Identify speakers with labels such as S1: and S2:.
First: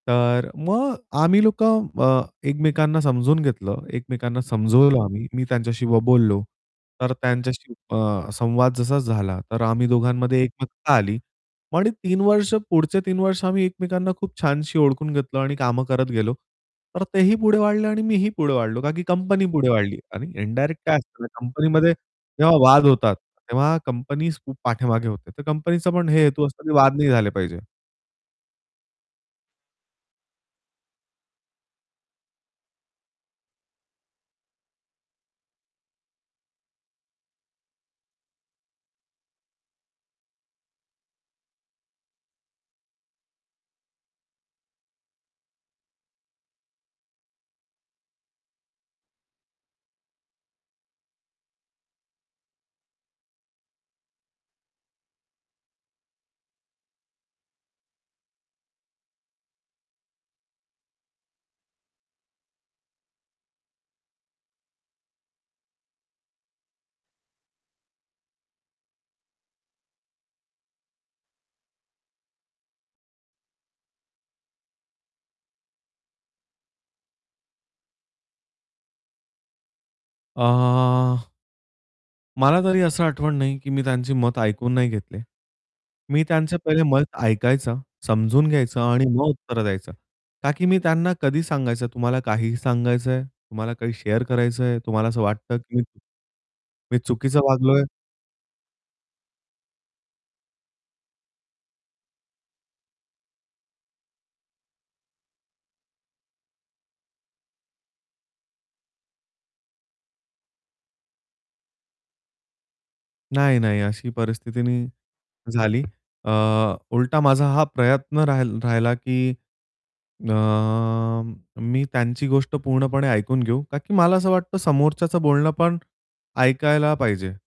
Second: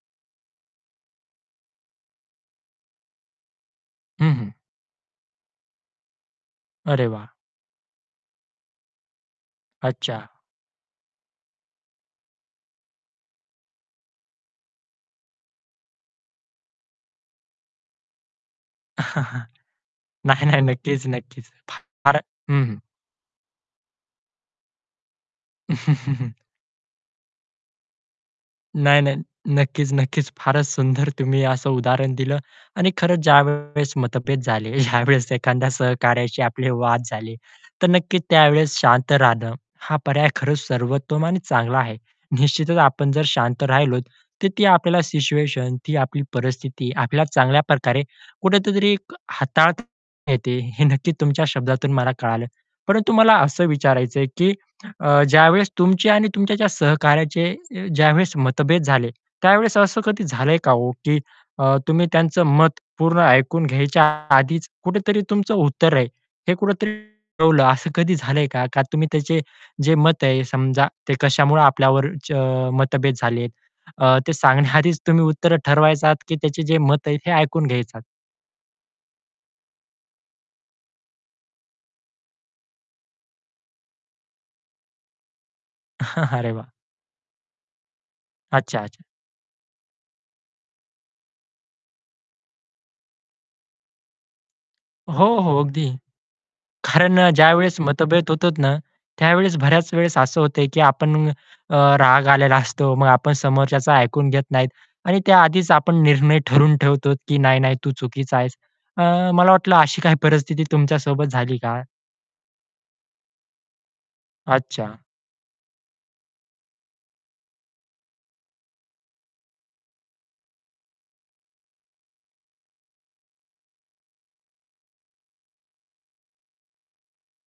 S1: तर मग आम्ही लोक अ, एकमेकांना समजून घेतलं,
S2: हं,
S1: एकमेकांना
S2: हं
S1: समजवलं आम्ही मी त्यांच्याशी ब बोललो.
S2: अरे
S1: तर
S2: वाह!
S1: त्यांच्याशी अ, संवाद जसा झाला, तर आम्ही
S2: अच्छा.
S1: दोघांमध्ये एकमतता आली पण 3 वर्ष पुढचे 3 वर्ष आम्ही एकमेकांना खूप छानशी ओळखून घेतलं आणि कामं करत गेलो. तर तेही पुढे वाढले आणि मीही पुढे वाढलो, का की कंपनी पुढे वाढली. आणि
S2: नाही, नाही.
S1: इनडायरेक्ट काय
S2: नक्कीच,
S1: असतं ना
S2: नक्कीच. फा
S1: कंपनीमध्ये
S2: फार
S1: जेव्हा
S2: हं, हं.
S1: वाद होतात, तेव्हा कंपनीज खूप पाठीमागे होते. तर कंपनीचं पण हे हेतू असतो की वाद नाही झाले पाहिजे.
S2: नाही नाही, नक्कीच, नक्कीच. फारच सुंदर तुम्ही असं उदाहरण दिलं आणि खरंच ज्यावेळेस मतभेद झाले, ज्यावेळेस एखाद्या सहकार्याशी आपले वाद झाले, तर नक्कीच त्यावेळेस शांत राहणं, हा पर्याय खरच सर्वोत्तम आणि चांगला आहे. निश्चितच आपण जर शांत राहिलो, तर ती आपल्याला सिच्युएशन, ती आपली परिस्थिती आपल्याला चांगल्या प्रकारे कुठतरी एक अ, हाताळता येते, हे नक्की तुमच्या शब्दातून मला कळालं. परंतु मला असं विचारायचंय, की ज्यावेळेस तुमची आणि तुमच्या सहकार्याचे अ, ज्यावेळेस मतभेद झाले, त्यावेळेस असं कधी झालंय का हो, की अ, तुम्ही त्यांचं मत पूर्ण ऐकून घ्यायच्या आधीच कुठेतरी तुमचं उत्तर आहे. हे कुठेतरी ठेवलं, असं कधी झालंय का? का तुम्ही त्याचे जे मत आहे समजा, ते कशामुळे आपल्यावर च अ, मतभेद झाले, अ, ते सांगण्याआधीच तुम्ही उत्तर ठरवायचा की त्याचे जे मत आहे, हे ऐकून घ्यायचा?
S1: अ मला तरी असं आठवण नाही की मी त्यांचे मत ऐकून नाही घेतले. मी
S2: अरे
S1: त्यांचं
S2: वाह!
S1: पहिले मत ऐकायचं, समजून घ्यायचं
S2: अच्छा-अच्छा.
S1: आणि मग उत्तर द्यायचं. का की मी त्यांना कधी सांगायचं तुम्हाला काहीही सांगायचंय, तुम्हाला काही शेअर करायचंय, तुम्हाला असं
S2: हो हो,
S1: वाटतं की मी
S2: अगदी.
S1: चुकी मी
S2: कारण अ,
S1: चुकीचं
S2: ज्यावेळेस
S1: वागलोय?
S2: मतभेद होतोत ना, त्यावेळेस बऱ्याच वेळेस असं होत, की आपण अ, राग आलेला असतो. मग आपण समोरच्याचं ऐकून घेत नाहीत आणि त्या आधीच आपण निर्णय ठरवून ठेवतो, की "नाही नाही तू चुकीचा आहेस." अ, मला वाटलं अशी काही परिस्थिती तुमच्यासोबत झाली का?
S1: नाही, नाही. अशी परिस्थिती नाही
S2: अच्छा.
S1: झाली. अ, उलटा माझा हा प्रयत्न राहिल राहिला, की अ, मी त्यांची गोष्ट पूर्णपणे ऐकून घेऊ, का की मला असं वाटतं, समोरच्याचं बोलणं ऐकायला पाहिजे.